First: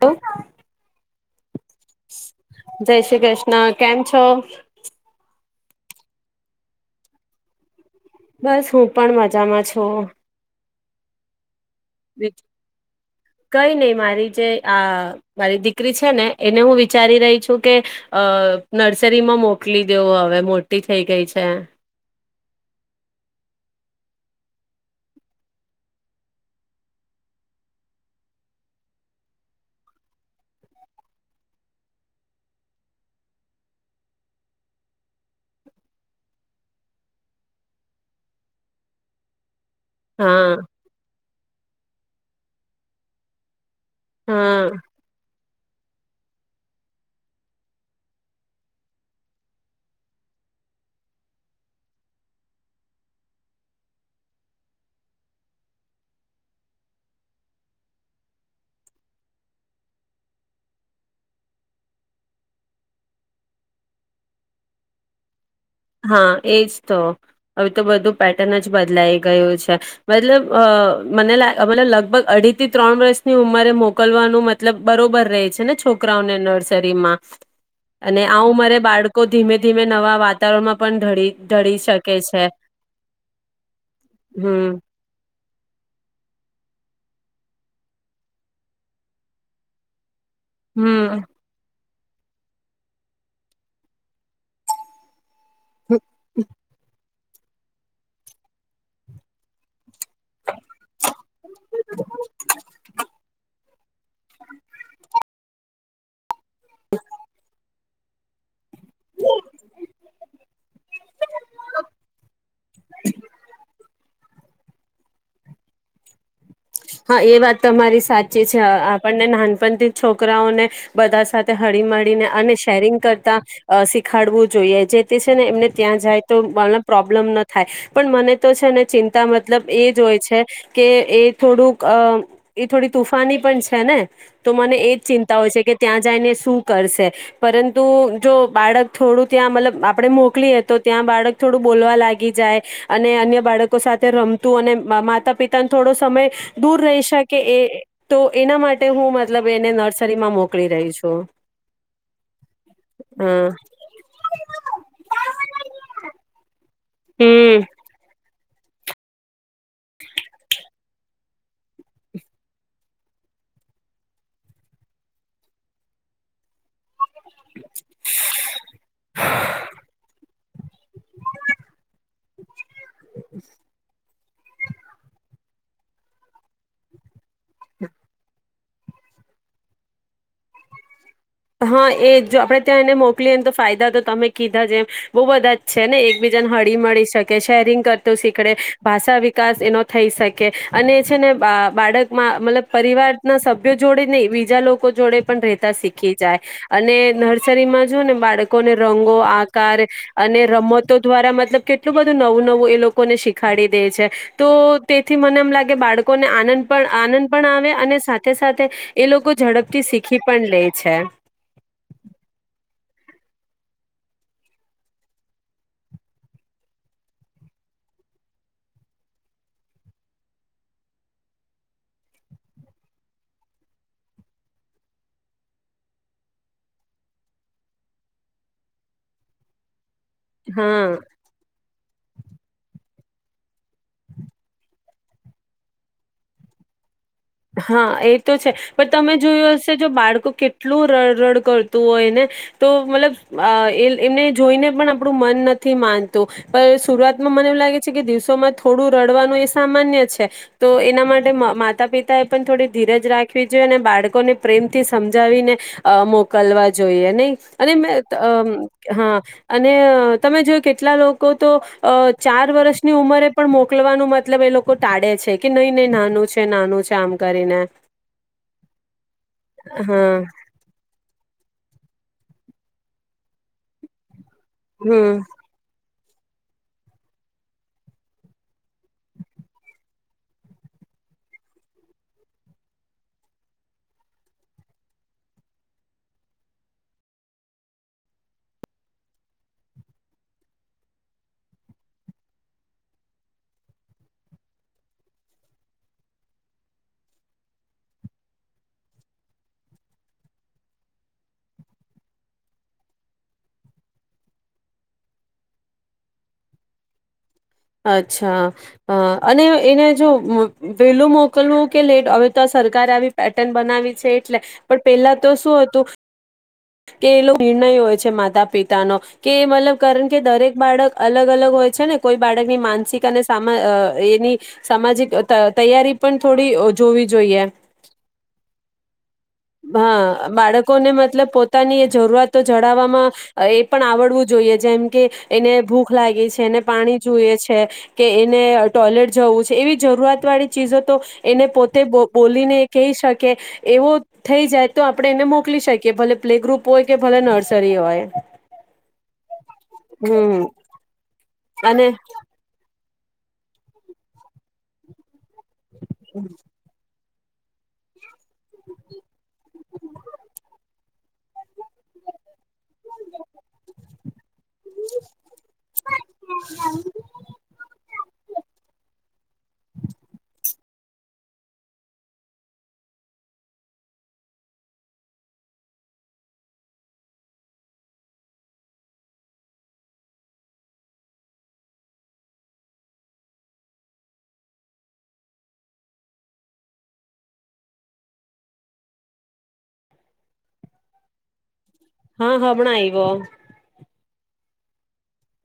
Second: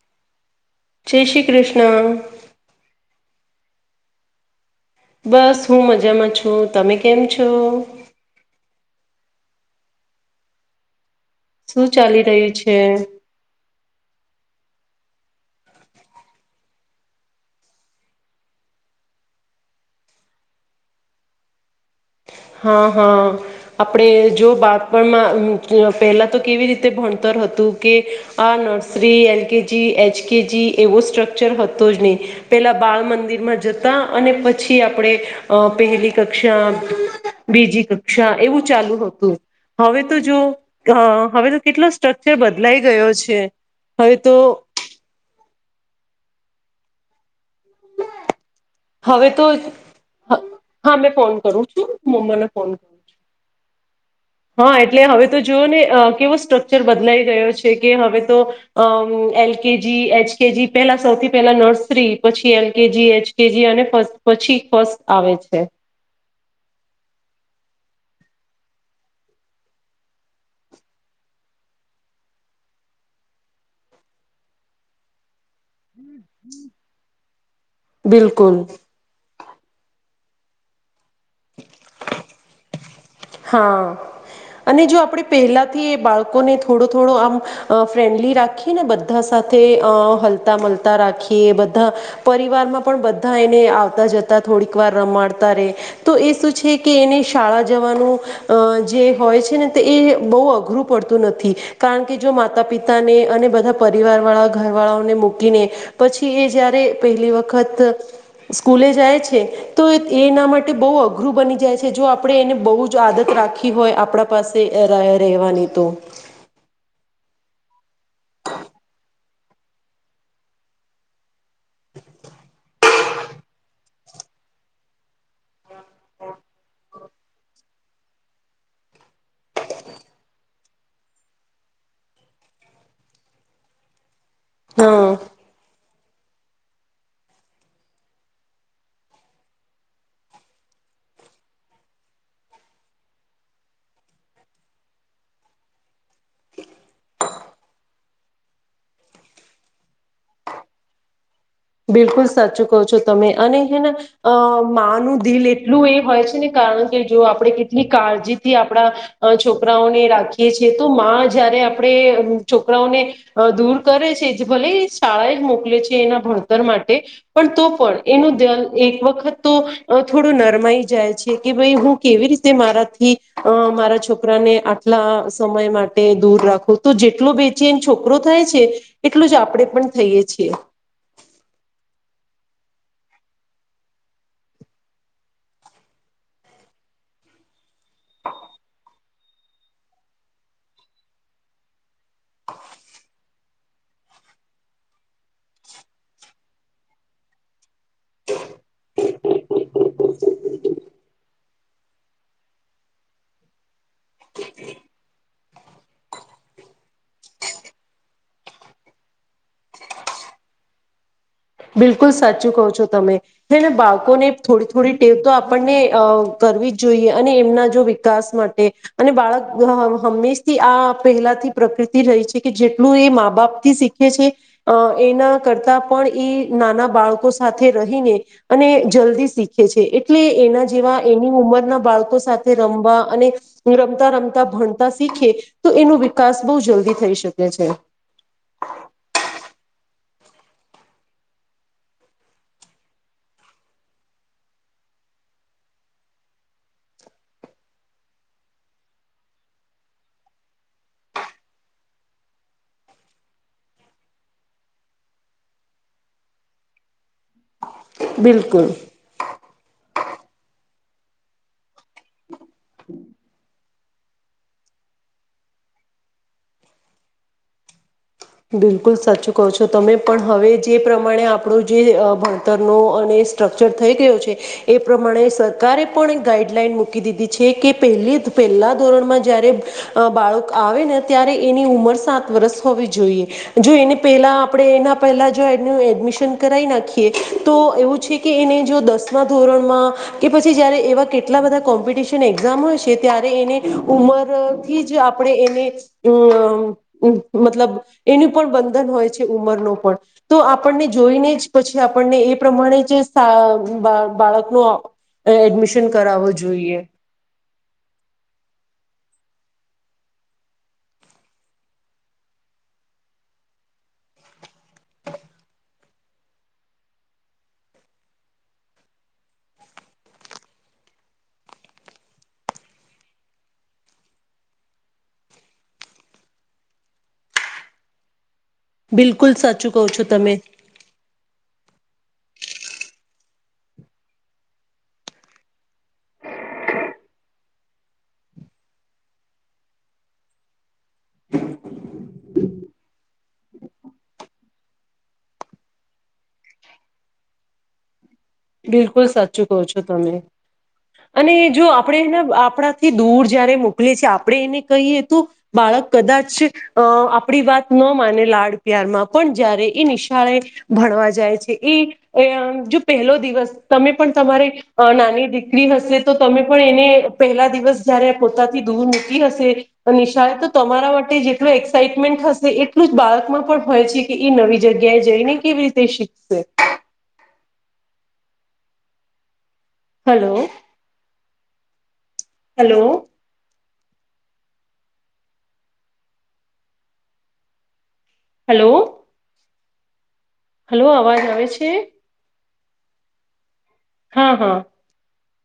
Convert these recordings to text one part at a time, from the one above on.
Hello. જે શી કૃષ્ણ. શ્રી કૃષ્ણ કેમ છો. બસ હું મજામાં છું, તમે કેમ છો? બસ હું પણ મજામાં છું. શું ચાલી રહ્યું છે? કઈ નહી મારી જે આ મારી દીકરી છે ને એને હું વિચારી રહી છું કે અ નર્સરીમાં મોકલી દેવ હવે મોટી થઈ ગઈ છે. હ હ આપણે જો બાળપણમાં પહેલાં તો કેવી રીતે ભણતર હતું કે આ nursery L K G H K G એવો સ્ટ્રક્ચર હતો જ નહીં પહેલાં બાળ મંદિરમાં જતા અને પછી આપણે પહેલી કક્ષા બીજી કક્ષા એવું ચાલુ હતું. હવે તો જો હા હવે તો કેટલો સ્ટ્રકચર બદલાઈ ગયો છે. હવેતો હા હવે તો હા મે ફોન કરું છું મમ્મીને ફોન કરું છું. હા એટલે હવે તો જોઓ ને કેવો સ્ટ્રક્ચર બદલાઈ રહ્યો છે કે હવે તો અ એલકેજી એચકેજી પહેલા સૌથી પહેલા નર્સરી પછી એલકેજી એચકેજી અને ફ પછી ફસ્ટ આવે છે. હા એજ તો હવે તો બધું પેટર્ન જ બદલાઈ ગયું છે મતલબ અ મને લાગે મતલબ લગભગ અઢી થી ત્રણ વર્ષની ઉંમરે મોકલવાનું મતલબ બરોબર રહે છે ને છો છોકરા નર્સરીમાં અને આવું બિલકુલ મારે બાળકો ધીમે ધીમે નવા વાત વાતાવરણમાં પણી ઢળી શકે છે. હા હમ અને જો આપડે. પહેલાથી એ બાળકોને થોડો થોડો આમ ફ્રેન્ડલી રાખીને બધા સાથે અ મળતા હમ રાખીએ બ પરિવારમાં પણ બધા એને આવતા જતા થોડીક વાર રમાડ તા રહે તો એ શું છે કે એને શાળા જવાનું જે હોય છે ને એ બહુ અઘરું પડતું નથી કારણ કે જો માતા પિતાને અને બધા પરિવાર વાળા ઘરવાળાઓને મૂકીને પછી એ જયારે પહેલી વખત સ્કૂલે જાય છે તો એના માટે બહ અઘરું બની જાય છે જો આપણે એને બહ જો આદત રાખી હોય આપણા પાસે રહેવાની તો. હા એ વાત તો મારી સાચી છે આપણને નાનપણથી છોકરાઓને બધા સાથે હળી મળળીને અને શેરિંગ કરતા શીખાડવું જોઈએ જે તે છે ને એમને ત્યાં જાય તો મ પ્રોબ્લેમ ન થાય પણ મને તો છે ને ચિંતા મતલબ એ જ હોય છે કે એ થોડુંક અ એ થોડી તુફાની પણ છે ને. તો મને એજ હા ચિંતા હોય છે કે ત્યાં જઈને શું કરશે? પરંતુ જો બાળક થોડું ત્યાં મતલબ આપણે મોકલીએ તો ત્યાં બાળક થોડું બોલવા લાગી જાય અને અન્ય બાળકો સાથે રમતું અને માતા પિતાને થોડો સમય દૂર રહી શકે એ તો એના માટે હું મતલબ એને નર્સરીમાં મોકલી રહી છું. બિલકુલ સાચું કહો છો તમે હા. અને હને અ માનું દિલ એટલું એ હોય છે ને કારણ કે જો આપડે હમ કેટલી કા જી થી આપણા છોકરાઓને રાખીએ છીએ તો માં જયારે આપણે છોકરાઓને દૂર કરે છે ભલે શાળા જ મોકલે છે એના ભણ તર માટે પણ તો પણ એનું ધ્યાન એક વખત તો થોડું નર્મ મૈ જાય છે કે ભાઈ હું કેવી રીત તે મારાથી મારા છો કરાને આટલા સમય માટે દૂર રાખો તો જેટલો બેચેન છોકરો થાય છે એટલું જ આપણેે પણ થઈએ છીએ. હા એ જો આપડે ત્યાં એને મોકલીએને તો ફાયદા તો તમે કીધા જે એમ બહુ બધા જ છે ને એકબીજાને હળી મળી શકે, શેરિંગ કરત શીખડે, ભાષા વિકાસ એનો થઈ શકે અને એ છે ને બા બાળકમાં મતલબ પરિવારના સભ્યો જોડે નહી બીજા લોકો જોડે પણ રહેતા શીખ શીખી જાય અને નર્સરીમાં જો ને બાળકોને રંગો, આકાર અને રમતો દ્વારા મતલબ કેટલું બધું નવું નવું એ લોકોને શીખાડી દે છે તો તેથી મને એ લાગે બાળકોને આનંદ પણ આનંદ પણ આવે અને સાથે સાથે એ લોકો ઝડપથી શીખી પણ લે. છે. બિલકુલ સાચું કહો છો તમે. જેને બાળકોને થોડી થોડી ટેવ તો આપણને અ કરવી જ જોઈએ અને એમના જો વિકાસ માટે અને બાળક હંમેશથી આ પહેલાથી પ્રકૃતિ રહી છે કે જેટલું એ મા બાપથી શીખે છે અ એના કરતા પણ એ નાના બાળકો સાથે રહીને અને જલ્દી શીખે છે. એટલે એના હા જેવા એની ઉંમરના બાળકો સાથે રમવા અને રમતા રમતા ભણતા શીખે તો એનો વિકાસ બહુ જલ્દી થઈ શકે છે હા એ તો છે પણ તમે જોયું હશે જો બાળ કેટલું રડ રડ કરતું હોયને તો મતલબ એ એમને જોઈને પણ આપણું મન નથી માનતું પણ શુરઆતમાં મને એવું લાગે છે કે દિવસોમાં થોડું રડવાનું એ સામાન્ય છે તો એના માટે માતા પિ તા એ પણ થોડી ધીરજ રાખવી જોઈએ અને બાળકોને પ્રેમથી સમજાવીને મોકલવા જોઈએ નિહ અને મે બિલકુલ. હા અને. તમે જોય કેટલા લોકો તો અ ચાર વર્ષની ઉંમરે પણ મો મોકલવાનું મતલબ એ લોકો ટાળે છે કે નહીં નહી નાનું છે નાનું છે. કામ કરીને. બિલકુલ સાચું કહો છો તમે હા પણ હવે જે પ્રમાણે આપડો જે ભણતરનો અને સ્ટ્રક્ચર થઈ ગયો છે એ હમ પ્રમાણે સરકારે પણ એક ગાઈડલાઈન મૂકી દીધી છે કે પલી પહેલા ધોરણમાં જયારે બાળક આવે ને ત્યારે એની ઉંમર સાત વર્સ હોવી જોઈએ. જોઈએ જો એને પહેલા આપણે એના પહેલા જો એનું એડમિશન કરાવ નાખીએ તો એવું છે કે એને જો દસમાં ધોરણમાં કે પછી જારે એવા કેટલા બધા કોમ્પિટશન એક્ઝામ હોય છે ત્યારે એને ઉંમરથી જ આપણે એને મતલબ. એનું પણ બંધન હોય છે ઉંમરનું પણ તો આપણને જોઈને જ પછી આપણને એ પ્રમાણે જ બાળકનો એડમિશન કરાવવો જોઈએ. અચ્છા અને એને જો વેલું મોકલવું કે લેટ હવે તો સરકારે આવી પેટર્ન બનાવી છે એટલે પણ પેલા તો શું હતું કે એ નિર્ણય હોય છે માતા પિતાનો કે મતલબ કારણ કે દરેક બાળક અલગ અલગ હોય છે ને કોઈ બાળકની માનસિક અને એની સામાજિક તૈયારી પણ થોડી જોવી જોઈએ. બિલકુલ સાચું કહો છો હા તમે બાળકોને મતલબ પો પોતાની જરૂરતો જડવવામાં, એ પણ આવડવું જોઈએ જેમ કે, એને ભૂખ લાગે છે એને પાણી જોઈએ છે, કે એને ટોયલેટ જવું છે, એવી જરૂરિયાત વાળી ચીજો તો એને પોતે બોલીને કહી શકે, એવો થઈ જાય તો આપણે એને મોકલી શકીએ ભલે પ્લે ગ્રુપ હોય કે ભલે નર્સરી હોય. બિલકુલ સાચું કહો છો તમે, હમ અને જો અને આપણે આપણે થી દૂર જયારે મોકલી છે આપણે એને કહીએ તું બાળક કદાચ અ આપણી વાત ન માને લાડ પ્યારમાં પણ જયારે એ નિશાળે, ભણવા જાય છે એ જો પહેલો દિવસ તમે પણ તમારી નાની દીકરી હશે તો તમે પણ એને પહેલા દિવસ જય્યારે પોતાથી દૂર હશે, તો નિશાળ તમારા માટે જેટલું એક્સાાઈટમેન્ટ હશે એટલું જ બાળકમાં પણ હોય છે કે એ નવી જગ્યાએ જઈને કેવી રીતે શીખશે. Hello, hello. હલો. હલો અવાજ આવે છે? હમણા આયવો. હા હા.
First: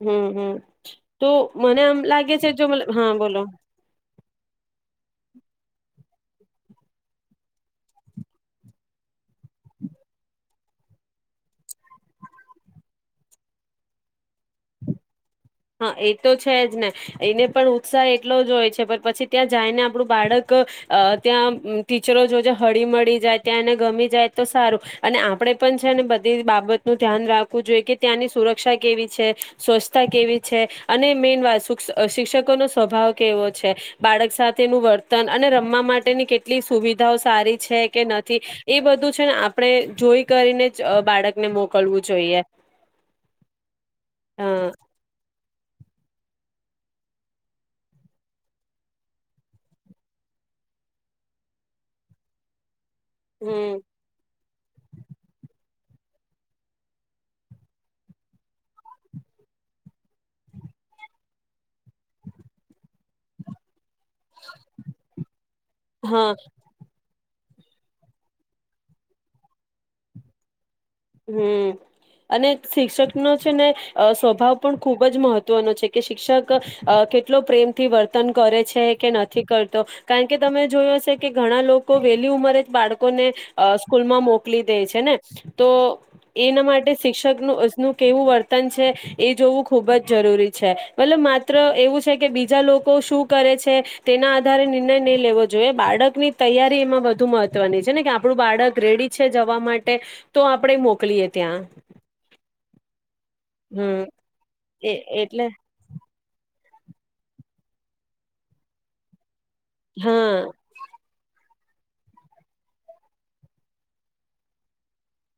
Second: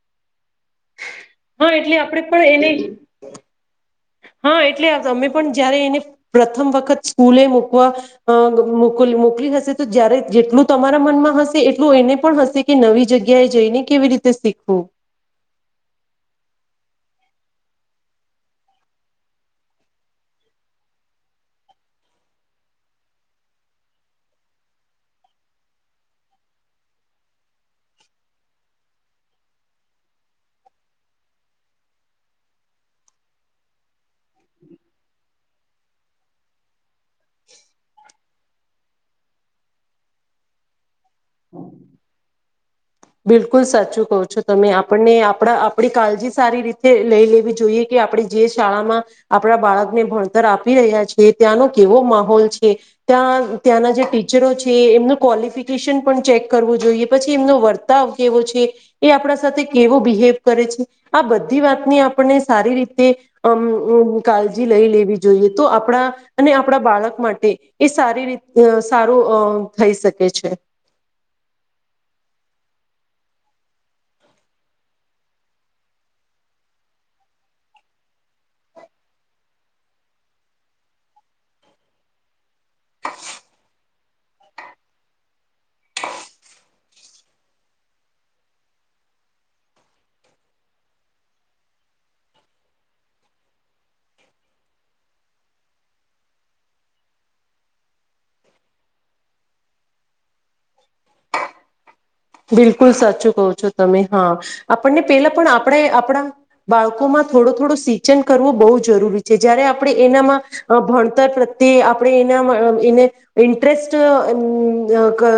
હમ હમ. તો હા મને એટલે આમ આપણે લાગે છે જો પણ મ, એને હા બોલો. હા એટલે તમે પણ જયારે એને પ્રથમ વખત સ્કૂલે મકવા અ મો મોકલી હશે તો જ્યારે જેટલું તમારા મનમાં હશે એટલું એને પણ હશે કે નવી જગ્યાએ જઈને કેવી રીતે શીખવું હા એ તો છે જ ને એને પણ ઉત્સાહ એટલો જ હોય છે પણ પછી ત્યાં જાય ને આપણું બાળક ત્યાં ટીચરો જોજે હળી મળી જાય ત્યાં એને ગમી જાય તો સારું અને આપણે પણ છે ને બધી બાબતનું ધ્યાન રાખવું જોઈએ કે ત્યાંની સુરક્ષા કેવી છે સ્વચ્છતા કેવી છે અને મેન વાત શિક શિક્ષકો નો સ્વભાવ કેવો છે બાળક સાથેનું વર્તન અને રમવા માટેની કેટલી સુવિધાઓ સારી છે કે નથી એ બધું છે ને આપણે જોઈ કરીને જ બાળકને મોકલવું જોઈએ બિલકુલ સાચું કહો છો હ તમે આપણને આપણા આપડી કાળજી સારી રીતે લઈ લેવી જોઈએ કે આપણે જે શાળામાં આપણા બાળકને ભણતર આપી રહ્યા છે ત્યાંનો કેવો માહોલ છે ત્યાં હમ ત્યાંના જે ટીચરો છે એમનું ક્વોલિફિક [unintelligible] ચેક કરવું જોઈએ પછી એમનો વર કેવો છે એ આપણા સાથે કેવો બિહેવ કરે છે આ બધી વાતને આપને સારી રીતે અમ કાળજી લઈ લેવી જોઈએ તો આપણા હા અને આપણા બાળક માટે એ સારી રી અ સારું અ થઈ શકે છે હમ્મ અને શિક્ષક નો છે ને અ સ્વભાવ પણ ખૂબ જ મહત્વનો છે કે શિક્ષક અ કેટલો પ્રેમથી વર્તન કરે છે કે નથી કરતો કારણ કે તમે જોયો છે કે ઘણા લોકો વહેલી ઉંમરે બાળકો નેઅ સ્કૂ સ્કૂલમાં મોકલી દે છે ને તો એના માટે શિક્ષકનુંનું કેવું વર્તન છે એ જોવું ખૂબ જ જરૂરી છે મતલબ માત્ર એવું છે કે બીજા લોકો શું કરે છે તેના આધારે નિર્ણય નહી લેવો જોઈએ બાળકની તૈયારી એમાં વધુ મહત્વની છે ને કે આપણું બાળક રેડી છે જવા માટે તો આપણે મોકલીએ ત્યાં બિલકુલ સાચું કહો છો તમે હમ હા એ આપણને પેલા એટલે પણ આપણે આપણા બાળકો માં થોડો થોડો સિંચન કરવું બહુ જરૂરી જયારે આપણે હા એનામાં ભણતર તે આપણે એના અ એને ઇન્ટરેસ્ટઅ અમ ક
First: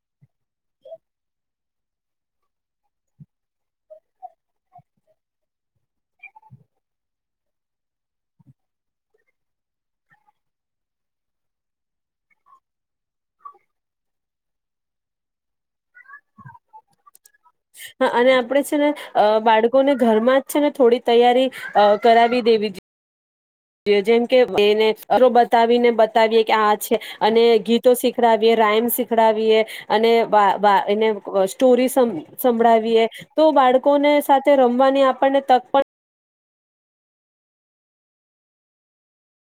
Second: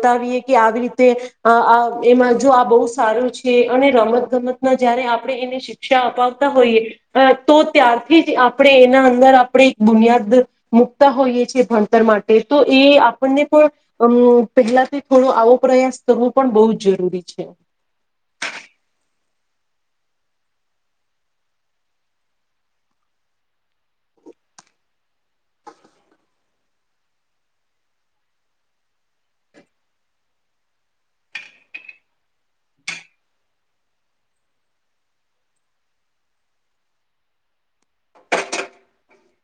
બતાવીએ કે આવી રી તે આ એમાં જો આ બહુ સારું છે અને રમત ગમતના જયારે આપણે એને શિક્ષા અપાવતા હોઈએ તો ત્યારથી જ આપણે એના અંદર આપણે એક બુનિયાદ મુૂકતા હોઈએ છે ભણતર માટે તો એ આપણને પણ અમ પહેલાથી થોડો આવો પ્રયાસ કરવો પણ બહુ જ જરૂરી છે હા અને આપડે છે ને અ બાળકોને ઘરમાં જ છે ને થોડી તૈયારી અ કરાવી દેવી જેમ કે એને અરો બતાવીને બતાવીએ કે આ છે અને ગીતો શીખડાવીએ રાઈમ શીખડાવીએ અને બા બા એને સ્ટોરી સંભળાવીએ તો બાળકોને સાથે રમવાની આપણને તક પણ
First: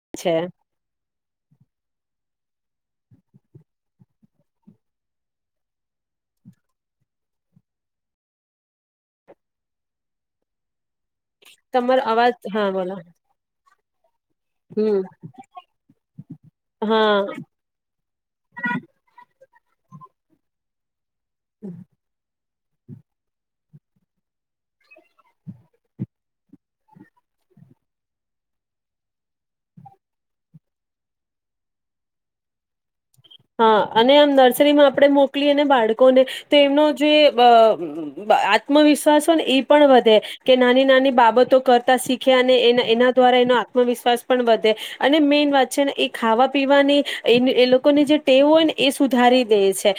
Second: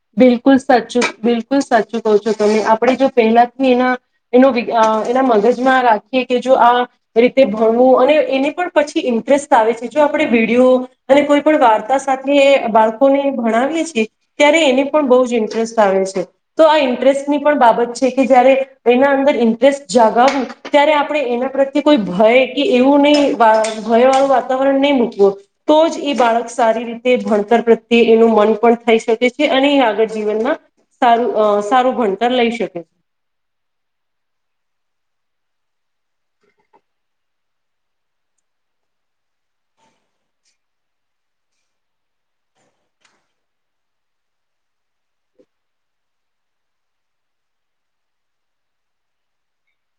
પણ છે બિલકુલ સાચું બિલકુલ સાચું કહો છો આપણે જો પહેલા એના એનો એના મગજમાં રાખીએ કે જો આ રીતે ભણવું અને એને પણ પછી ઇન્ટરેસ્ટ આવે છે જો આપણે વિડીયો અને કોઈ પણ વાર્તા તમારો અવાજ સાથે હા બોલો બાળકોને ભણાવીએ છીએ એ ત્યારે એને હમ બહુંજ ઇન્ટરેસ્ટ આવે છે તો આ હા ઇન્ટરેસ્ટની પણ બાબત છે કે જયારે એના અંદર જગાવું ત્યારે આપણે એના પ્રત્યે કોઈ ભય એ એવું નહી ભય વાળું વાતાવરણ નહી મૂકવું તો જ એ બાળક સારી રીતે ભણતર પ્રત્યે એનું મન પણ થઈ શકે છે અને આગળ જીવનમાં સારું અ સારું ભણતર લઈ શકે છે હા અને આમ નર્સરીમાં આપણે મોકલીએ ને બાળકોને તો એમનો જે અ બ આત્મવિશ્વાસ હો ને એ પણ વધે કે નાની નાની બાબતો કરતા શીખે અને એ એના દ્વારા એનો આત્મવિશ્વાસ પણ વધે અને મેન વાત છે ને એ ખાવા પીવાની એ એ લોકોને જે તેઓને એ સુધારી દે છે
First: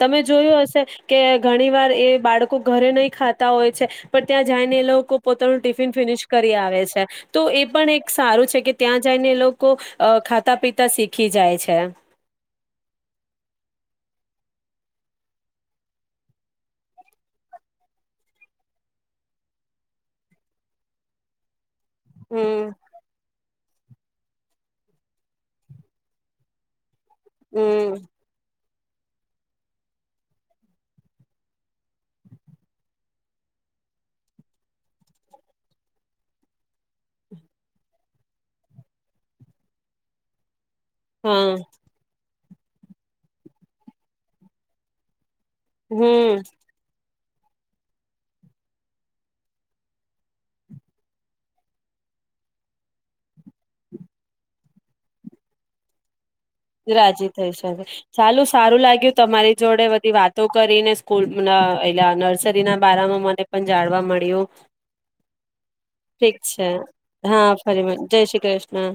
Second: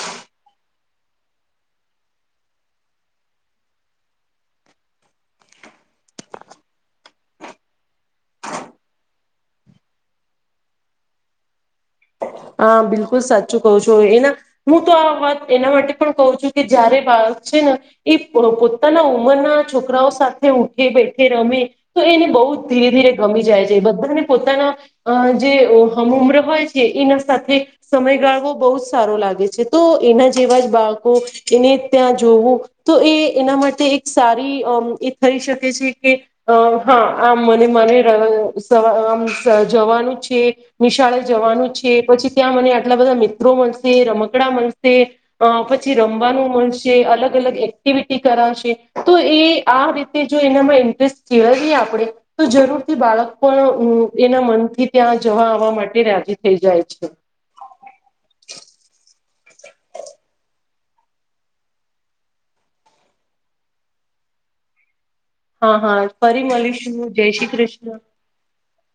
તમે જોયું હશે કે ઘણી વાર એ બાળકો ઘરે નહી ખાતા હોય છે પણ ત્યાં જઈને એ લોકો પોતાનું ટિફિન ફિનિશ કરી આવે છે તો એ પણ એક સારું છે કે ત્યાં જઈને એ લોકો અ ખાતા પીતા શીખી જાય છે હા બિલકુલ સાચું કહું છું એના હું તો આ વાત એના માટે પણ કું છું કે જયારે બાળક છે ને એ પોતાના ઉંમરના છોકરાઓ સાથે ઉઠે, બેઠે, રમે તો એને બહુ હમ ધીરે ધીરે ગમી જાય છે બધાને પોતાના જે હમ ઉમ્ર હોય છે એ સાથે હમ સમયગાળવો બહુ સારો લાગે છે તો એના જેવા જ બાળકો એને ત્યાં જોવું તો એ એના માટે એક સારી એ થઈ શકે છે કે હા આમ મને મને સ આમ જવાનું છે નિશાળે હા જવાનું જ છે પછી ત્યાં મને આટલા બધા મિત્રો મનશે રમકડા મનશે અ પછી હમ રમવાનું મળશે અલગ અ અલગ એક્ટિવિટી કરાશે તો એ આ રીતે જો એનામાં ઇન્ટરેસ્ટ કેળવીએ આપણે તો જરૂરથી બાળક પણ એના મનથી ત્યાં જવા આવવા માટે રા રાજી થઈ શકે ચાલું સારું લાગ્યું તમારી જોડે બધી વાતો કરીને સ્કૂલ એલા નર્સરી ના બારામાં મને પણ જાણવા મળ્યું હા હા ઠીક ફરી છે મળીશું જય હા શ્રી ફરી મ કૃષ્ણ જય શ્રી કૃષ્ણ